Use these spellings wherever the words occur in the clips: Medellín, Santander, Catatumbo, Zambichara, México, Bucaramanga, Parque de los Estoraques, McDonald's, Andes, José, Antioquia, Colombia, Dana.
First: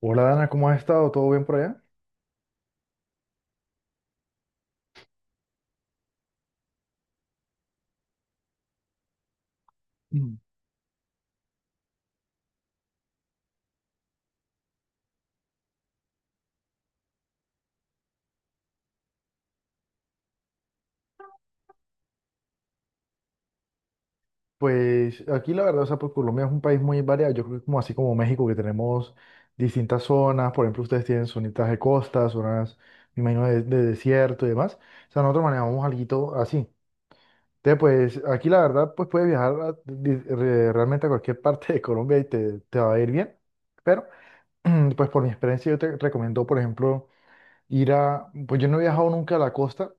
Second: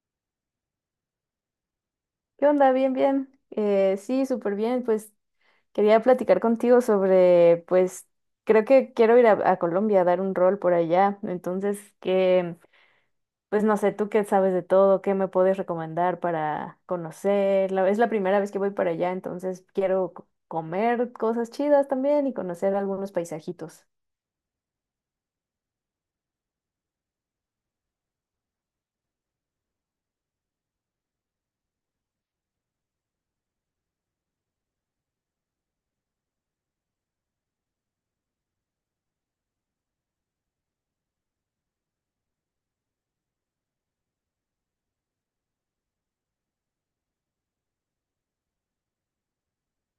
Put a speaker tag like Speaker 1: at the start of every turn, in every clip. Speaker 1: Hola Dana, ¿cómo has estado? ¿Todo bien por allá?
Speaker 2: ¿Qué onda? Bien, bien. Sí, súper bien. Pues quería platicar contigo sobre, pues creo que quiero ir a Colombia a dar un
Speaker 1: Mm.
Speaker 2: rol por allá. Entonces, que, pues no sé, tú qué sabes de todo, qué me puedes recomendar para conocer. Es la primera vez que voy para allá, entonces quiero comer cosas chidas también y conocer algunos paisajitos.
Speaker 1: Pues aquí la verdad, o sea, pues Colombia es un país muy variado. Yo creo que como así como México, que tenemos distintas zonas. Por ejemplo, ustedes tienen zonitas de costa, zonas, me imagino, de desierto y demás. O sea, nosotros manejamos algo así. Entonces, pues aquí la verdad, pues puedes viajar realmente a cualquier parte de Colombia y te va a ir bien. Pero, pues por mi experiencia, yo te recomiendo, por ejemplo, Pues yo no he viajado nunca a la costa.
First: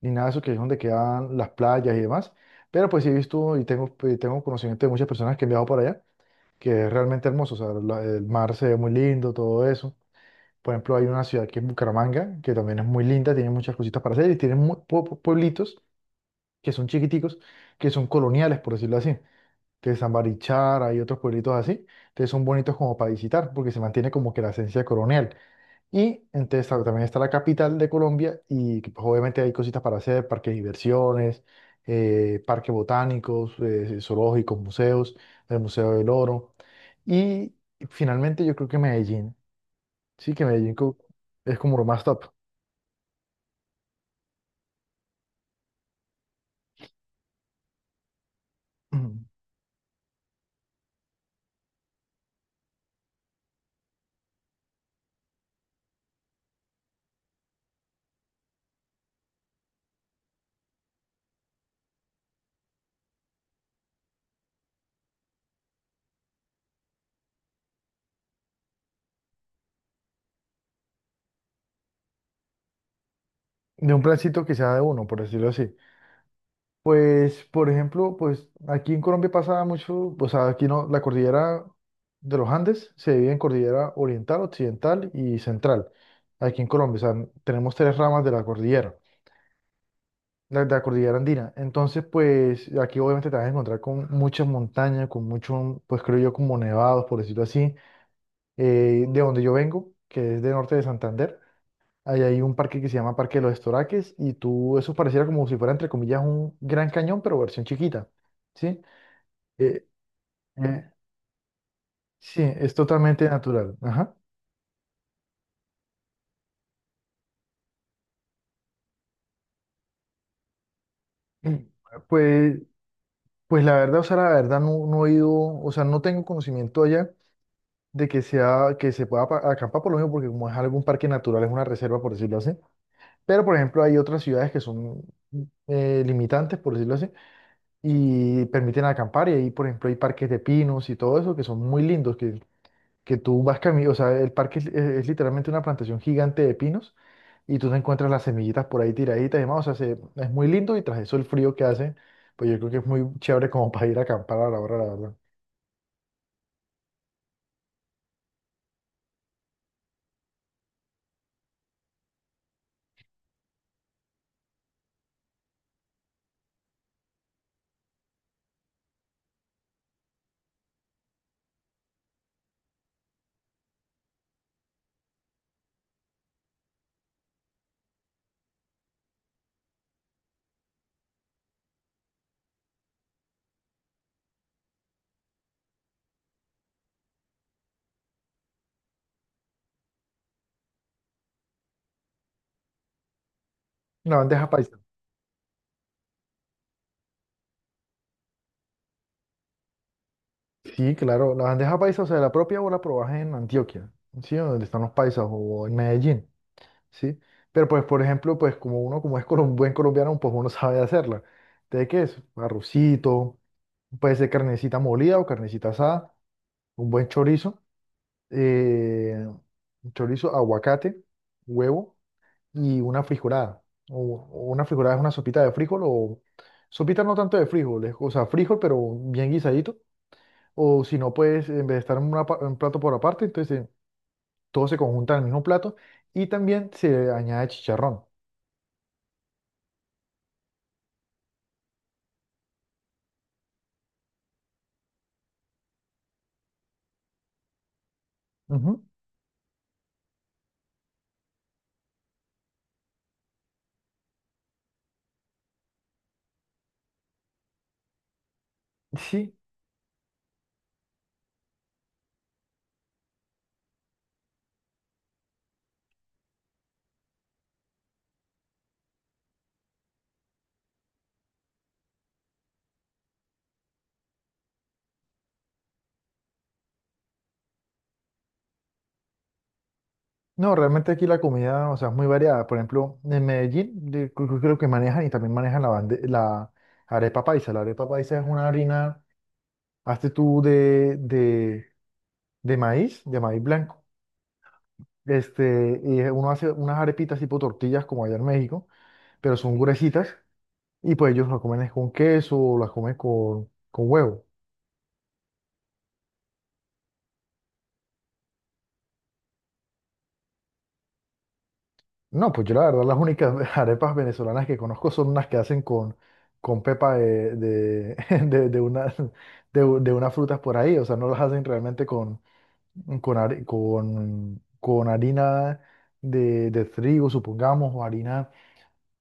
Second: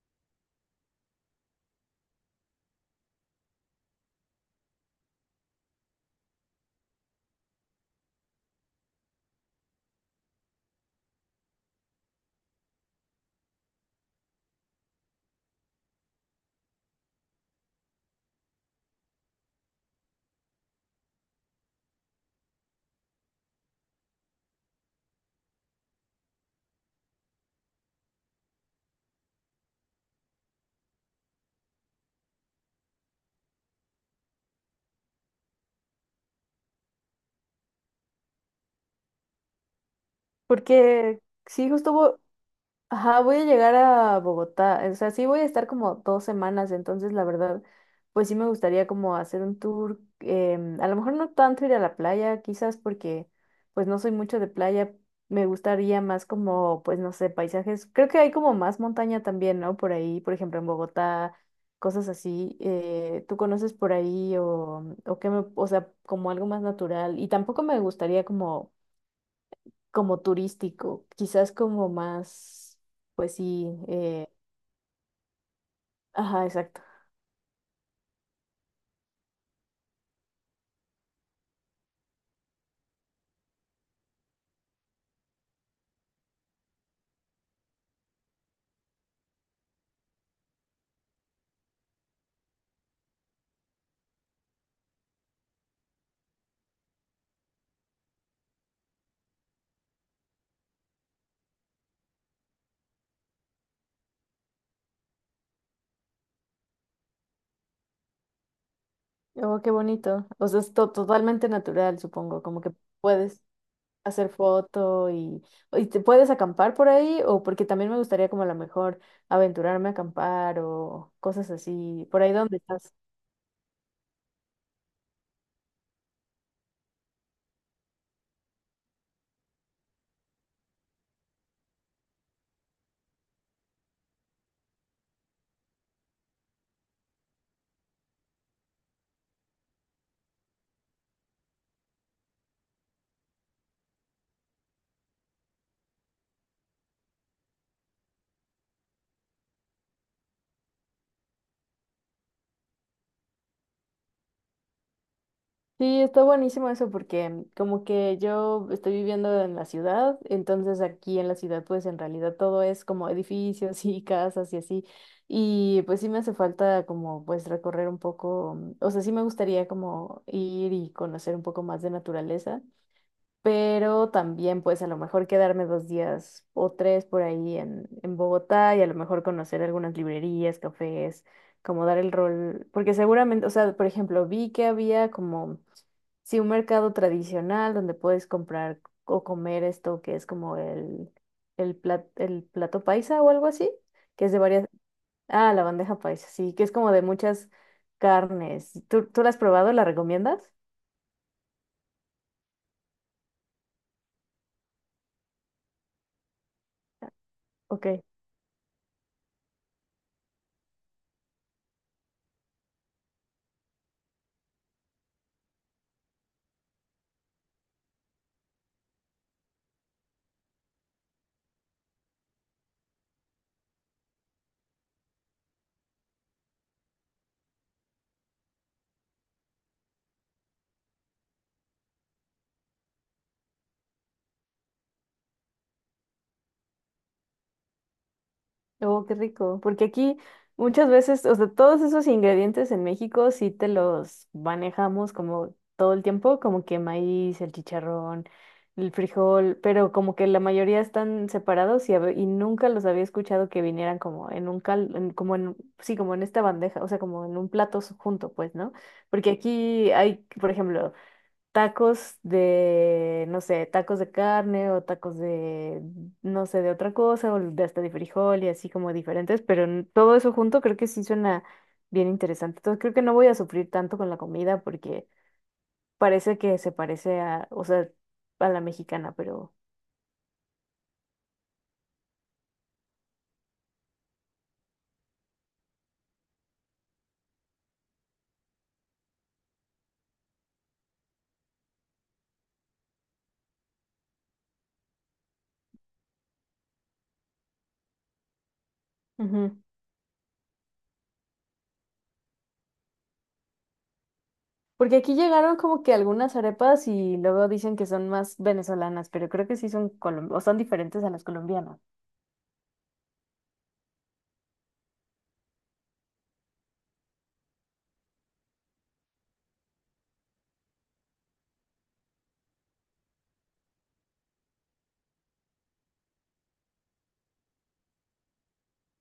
Speaker 1: Ni nada de eso que es donde quedan las playas y demás. Pero pues sí he visto y tengo conocimiento de muchas personas que han viajado para allá, que es realmente hermoso, o sea, el mar se ve muy lindo, todo eso. Por ejemplo, hay una ciudad que es Bucaramanga, que también es muy linda, tiene muchas cositas para hacer y tiene muy, pueblitos que son chiquiticos, que son coloniales, por decirlo así. Entonces, Zambichara y otros pueblitos así, entonces son bonitos como para visitar, porque se mantiene como que la esencia colonial. Y entonces claro, también está la capital de Colombia y que, pues, obviamente hay cositas para hacer, parques de diversiones, parques botánicos, zoológicos, museos, el Museo del Oro. Y finalmente yo creo que Medellín, sí que Medellín
Speaker 2: Porque
Speaker 1: es
Speaker 2: sí,
Speaker 1: como lo más top
Speaker 2: ajá, voy a llegar a Bogotá, o sea, sí voy a estar como 2 semanas. Entonces, la verdad, pues sí me gustaría como hacer un tour, a lo mejor no tanto ir a la playa, quizás porque pues no soy mucho de playa. Me gustaría más como, pues no sé, paisajes. Creo que hay como más montaña también, ¿no? Por ahí, por ejemplo, en Bogotá, cosas así, ¿tú conoces por ahí o qué me, o sea, como algo más natural? Y tampoco me gustaría como como turístico, quizás como más, pues sí,
Speaker 1: de un plancito que sea de uno, por decirlo así.
Speaker 2: ajá, exacto.
Speaker 1: Pues, por ejemplo, pues aquí en Colombia pasa mucho, o sea, aquí no, la cordillera de los Andes se divide en cordillera oriental, occidental y central. Aquí en Colombia, o sea, tenemos tres ramas de la cordillera, de la cordillera andina. Entonces, pues aquí obviamente te vas a encontrar con muchas montañas, con muchos, pues creo yo, como nevados, por decirlo así. De donde yo vengo, que es de norte de Santander, ahí hay un parque que se llama Parque de los Estoraques y tú, eso pareciera como si fuera, entre comillas, un gran cañón, pero versión chiquita. ¿Sí?
Speaker 2: Oh, qué
Speaker 1: Eh,
Speaker 2: bonito. O sea, es
Speaker 1: eh,
Speaker 2: totalmente natural,
Speaker 1: sí,
Speaker 2: supongo, como que
Speaker 1: es totalmente
Speaker 2: puedes
Speaker 1: natural. Ajá.
Speaker 2: hacer foto y te puedes acampar por ahí. O porque también me gustaría como a lo mejor aventurarme a acampar o cosas
Speaker 1: Mm.
Speaker 2: así, por ahí donde
Speaker 1: Pues,
Speaker 2: estás.
Speaker 1: pues la verdad, o sea, la verdad no he ido, o sea, no tengo conocimiento allá de que sea, que se pueda acampar por lo mismo, porque como es algún parque natural, es una reserva, por decirlo así. Pero, por ejemplo, hay otras ciudades que son limitantes, por decirlo así, y permiten acampar. Y ahí, por ejemplo, hay parques de pinos y todo eso que son muy lindos, que tú vas camino, o sea, el parque es literalmente una plantación gigante de pinos y tú te encuentras las semillitas por ahí tiraditas y demás. O sea, es muy lindo y tras eso el frío que hace, pues yo creo que es muy chévere como para ir a acampar a la hora, la verdad.
Speaker 2: Sí, está buenísimo eso porque como que yo estoy viviendo en la ciudad. Entonces, aquí en la ciudad pues en realidad todo es como edificios y casas y así, y pues sí me hace falta como pues recorrer un poco. O sea, sí me gustaría como ir y conocer un poco más de naturaleza, pero también pues a lo mejor quedarme 2 días o 3 por ahí en Bogotá y a lo mejor conocer algunas librerías, cafés, como dar el rol. Porque seguramente, o sea, por ejemplo, vi que había como, sí, un mercado tradicional donde puedes comprar o comer esto que es como el, el plato paisa o algo así,
Speaker 1: La
Speaker 2: que es de
Speaker 1: bandeja
Speaker 2: varias,
Speaker 1: paisa.
Speaker 2: ah, la bandeja paisa, sí, que es como de muchas carnes. ¿Tú la has probado? ¿La recomiendas?
Speaker 1: Sí, claro, la bandeja paisa, o sea, la propia o la probás en Antioquia, ¿sí? Donde están los paisas o en Medellín, ¿sí? Pero pues,
Speaker 2: Ok.
Speaker 1: por ejemplo, pues como uno, como es buen colombiano, pues uno sabe hacerla. ¿De qué es? Arrocito, puede ser carnecita molida o carnecita asada, un buen chorizo, eh, chorizo, aguacate, huevo. Y una frijolada. O, o una frijolada es una sopita de frijol o sopita no tanto de frijol, o sea, frijol pero bien guisadito. O si no, pues en vez de estar en una un plato por aparte, entonces todo se conjunta en el mismo plato y también se añade chicharrón.
Speaker 2: Oh, qué rico, porque aquí muchas veces, o sea, todos esos ingredientes en México sí te los manejamos como todo el tiempo, como que maíz, el chicharrón,
Speaker 1: Ujú,
Speaker 2: el frijol, pero como que la mayoría están separados y nunca los había escuchado que vinieran como en un cal, como en, sí, como en esta bandeja, o sea, como en un plato junto, pues, ¿no? Porque
Speaker 1: sí,
Speaker 2: aquí hay, por ejemplo, tacos de, no sé, tacos de carne o tacos de, no sé, de otra cosa, o de hasta de frijol y así como diferentes, pero todo eso junto creo que sí suena bien interesante. Entonces creo que no voy a sufrir tanto con la comida porque parece que se parece a, o sea, a la mexicana, pero...
Speaker 1: no, realmente aquí la comida, o sea, es muy variada. Por ejemplo, en Medellín creo que manejan y también manejan la arepa paisa. La arepa paisa es una harina, hazte tú de, de maíz, de maíz blanco. Y uno hace unas arepitas tipo tortillas como allá en México, pero son
Speaker 2: Ujú.
Speaker 1: gruesitas y pues ellos las comen es con queso o las comen con huevo.
Speaker 2: Porque aquí llegaron como que algunas arepas y luego dicen que son más venezolanas, pero creo que sí son o son diferentes a las colombianas.
Speaker 1: No, pues yo la verdad las únicas arepas venezolanas que conozco son unas que hacen con pepa de una, de unas frutas por ahí, o sea, no las hacen realmente con harina de trigo, supongamos, o harina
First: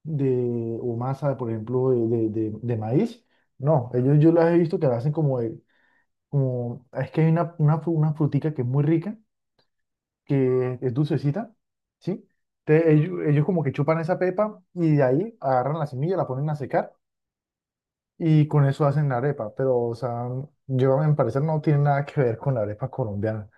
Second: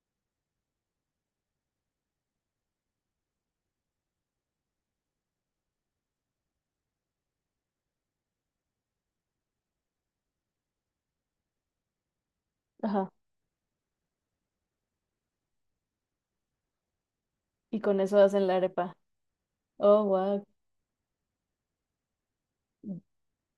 Speaker 1: o masa, por ejemplo, de maíz. No, ellos yo las he visto que la hacen como es que hay una frutica que es muy rica, que es dulcecita, ¿sí? Te-
Speaker 2: Ajá.
Speaker 1: ellos, ellos como que chupan esa pepa y de ahí agarran la semilla, la ponen a secar
Speaker 2: Y con eso hacen
Speaker 1: y
Speaker 2: la
Speaker 1: con eso
Speaker 2: arepa.
Speaker 1: hacen la arepa. Pero, o
Speaker 2: Oh,
Speaker 1: sea,
Speaker 2: wow.
Speaker 1: yo a mi parecer no tiene nada que ver con la arepa colombiana.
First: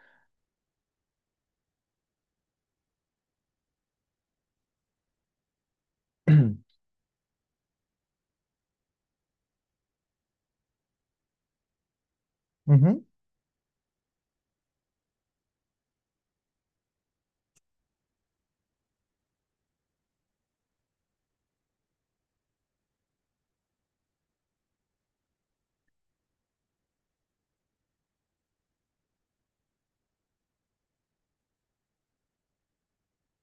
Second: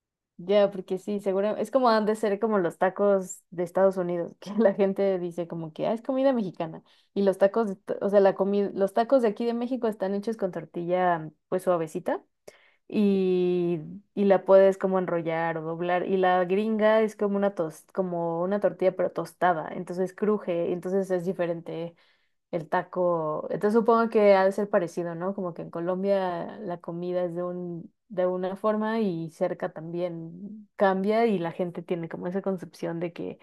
Speaker 2: Ya, porque sí, seguro. Es como han de ser como los tacos de Estados Unidos, que la gente dice como que, ah, es comida mexicana. Y los tacos, o sea, la comida, los tacos de aquí de México están hechos con tortilla, pues suavecita,
Speaker 1: Ujú.
Speaker 2: y, y la puedes como enrollar o doblar. Y la gringa es como una tos, como una tortilla, pero tostada, entonces cruje, entonces es diferente el taco. Entonces supongo que ha de ser parecido, ¿no? Como que en Colombia la comida es de un, de una forma y cerca también cambia y la gente tiene como esa concepción de que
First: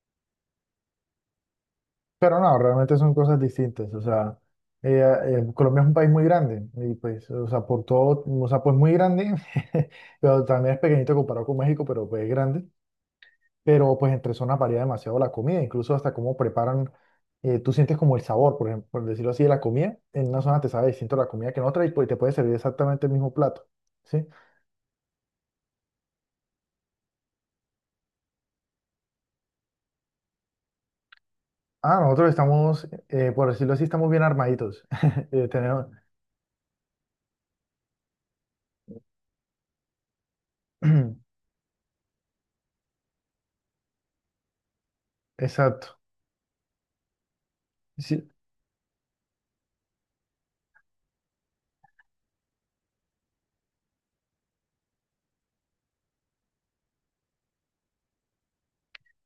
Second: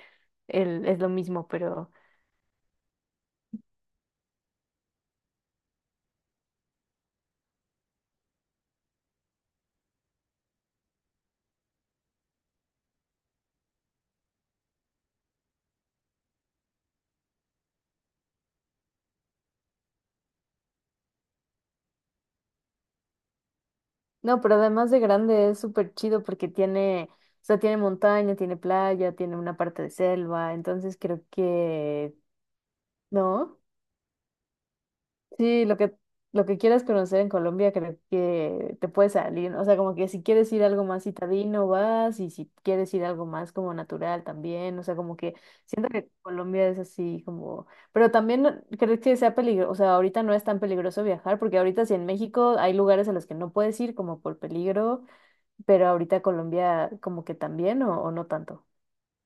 Speaker 2: el, es lo mismo, pero
Speaker 1: Pero no, realmente son cosas distintas. O sea, Colombia es un país muy grande y pues, o sea, por todo, o sea, pues muy grande, pero también es pequeñito comparado con México, pero pues es grande. Pero pues entre zonas varía demasiado la comida, incluso hasta cómo preparan, tú sientes como el sabor, por ejemplo, por decirlo así, de la comida. En una zona te sabe distinto la comida que en otra y pues te puede servir exactamente el mismo plato, ¿sí?
Speaker 2: no. Pero además de grande es súper chido porque tiene, o sea, tiene montaña, tiene playa, tiene una parte de selva, entonces creo
Speaker 1: Ah,
Speaker 2: que,
Speaker 1: nosotros estamos, por
Speaker 2: ¿no?
Speaker 1: decirlo así, estamos bien armaditos.
Speaker 2: Sí,
Speaker 1: Tenemos,
Speaker 2: lo que quieras conocer en Colombia creo que te puede salir. O sea, como que si quieres ir algo más citadino vas y si quieres ir algo más como natural también. O sea, como que siento
Speaker 1: exacto.
Speaker 2: que Colombia es así como, pero
Speaker 1: Sí,
Speaker 2: también creo que sea peligroso. O sea, ahorita no es tan peligroso viajar porque ahorita sí en México hay lugares a los que no puedes ir como por peligro, pero ahorita Colombia como que también o no tanto.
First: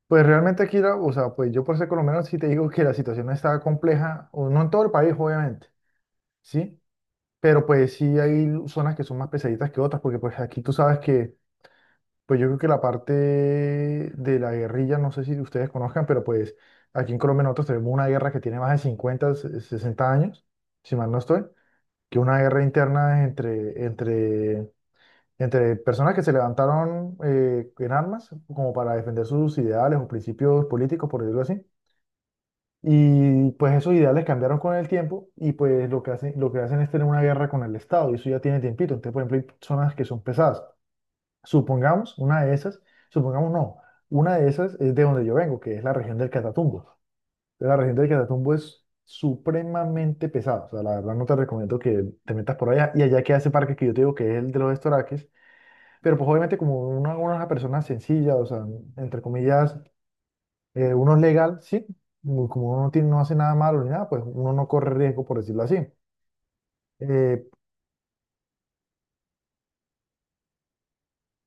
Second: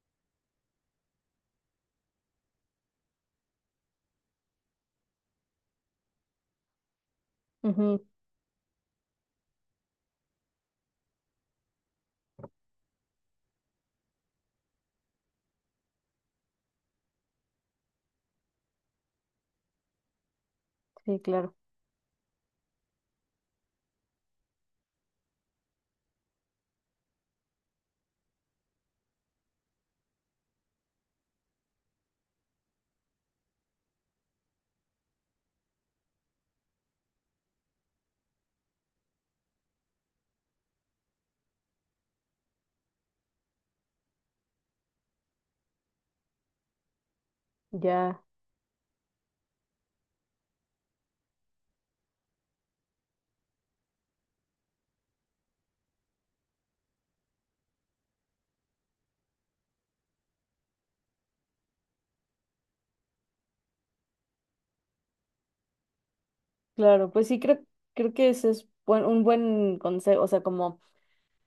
Speaker 1: pues realmente aquí, o sea, pues yo por ser colombiano sí te digo que la situación está compleja, o no en todo el país, obviamente, ¿sí? Pero pues
Speaker 2: Ujú.
Speaker 1: sí hay zonas que son más pesaditas que otras, porque pues aquí tú sabes que, pues yo creo que la parte de la guerrilla, no sé si ustedes conozcan, pero pues aquí en Colombia nosotros tenemos una guerra que tiene más de 50, 60 años, si mal no
Speaker 2: Sí,
Speaker 1: estoy,
Speaker 2: claro,
Speaker 1: que una guerra interna entre personas que se levantaron en armas como para defender sus ideales o principios políticos, por decirlo así. Y pues esos ideales cambiaron con el tiempo y pues lo que hacen es tener una guerra con el Estado y eso ya tiene tiempito. Entonces, por ejemplo, hay personas que son pesadas. Supongamos una de esas, supongamos no, una de esas es de donde yo vengo, que es la región del Catatumbo. Entonces, la región del
Speaker 2: ya,
Speaker 1: Catatumbo es supremamente pesada. O sea, la verdad no te recomiendo que te metas por allá y allá queda ese parque que yo te digo que es el de los estoraques. Pero pues obviamente como una persona sencilla, o sea, entre comillas uno es legal, sí, como uno no tiene, no hace nada malo ni nada, pues uno no corre riesgo, por decirlo así.
Speaker 2: claro, pues sí
Speaker 1: Eh,
Speaker 2: creo, creo que ese es un buen consejo, o sea, como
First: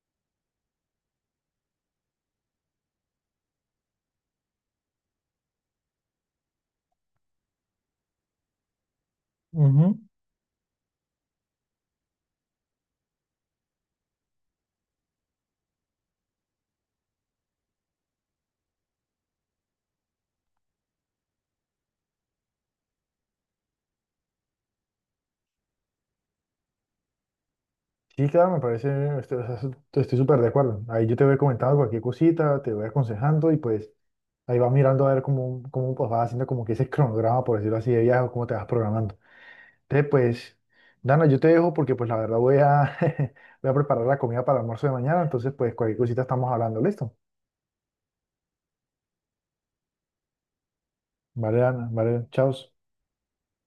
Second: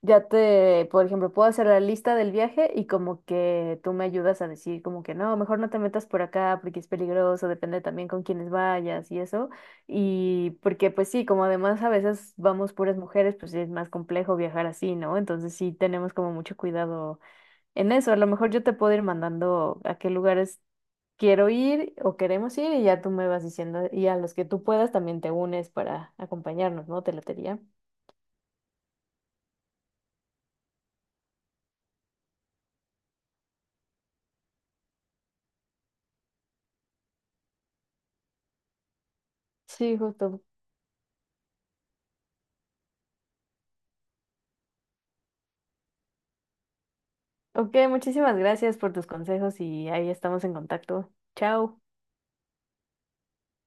Speaker 2: ya te, por ejemplo, puedo hacer la lista del viaje y como que tú me ayudas a decir como que no, mejor no te metas por acá porque es peligroso, depende también con quiénes vayas y eso.
Speaker 1: ujú,
Speaker 2: Y porque pues sí, como además a veces vamos puras mujeres, pues sí es más complejo viajar así, ¿no? Entonces sí tenemos como mucho cuidado en eso. A lo mejor yo te puedo ir mandando a qué lugares quiero ir o queremos ir y ya tú me vas diciendo y a los que tú puedas también te unes para acompañarnos, ¿no? Te latería.
Speaker 1: sí, claro, me parece, estoy, o sea, estoy súper de acuerdo. Ahí yo te voy comentando cualquier cosita, te voy aconsejando y pues ahí vas mirando a ver cómo pues, vas haciendo como que ese cronograma, por decirlo así, de viaje o cómo te vas programando.
Speaker 2: Sí,
Speaker 1: Entonces,
Speaker 2: justo.
Speaker 1: pues, Dana, yo te dejo porque pues la verdad voy a preparar la comida para el almuerzo de mañana, entonces pues cualquier cosita estamos hablando, ¿listo?
Speaker 2: Ok, muchísimas gracias por tus consejos y ahí estamos en contacto.
Speaker 1: Vale,
Speaker 2: Chao.
Speaker 1: Dana, vale, chao.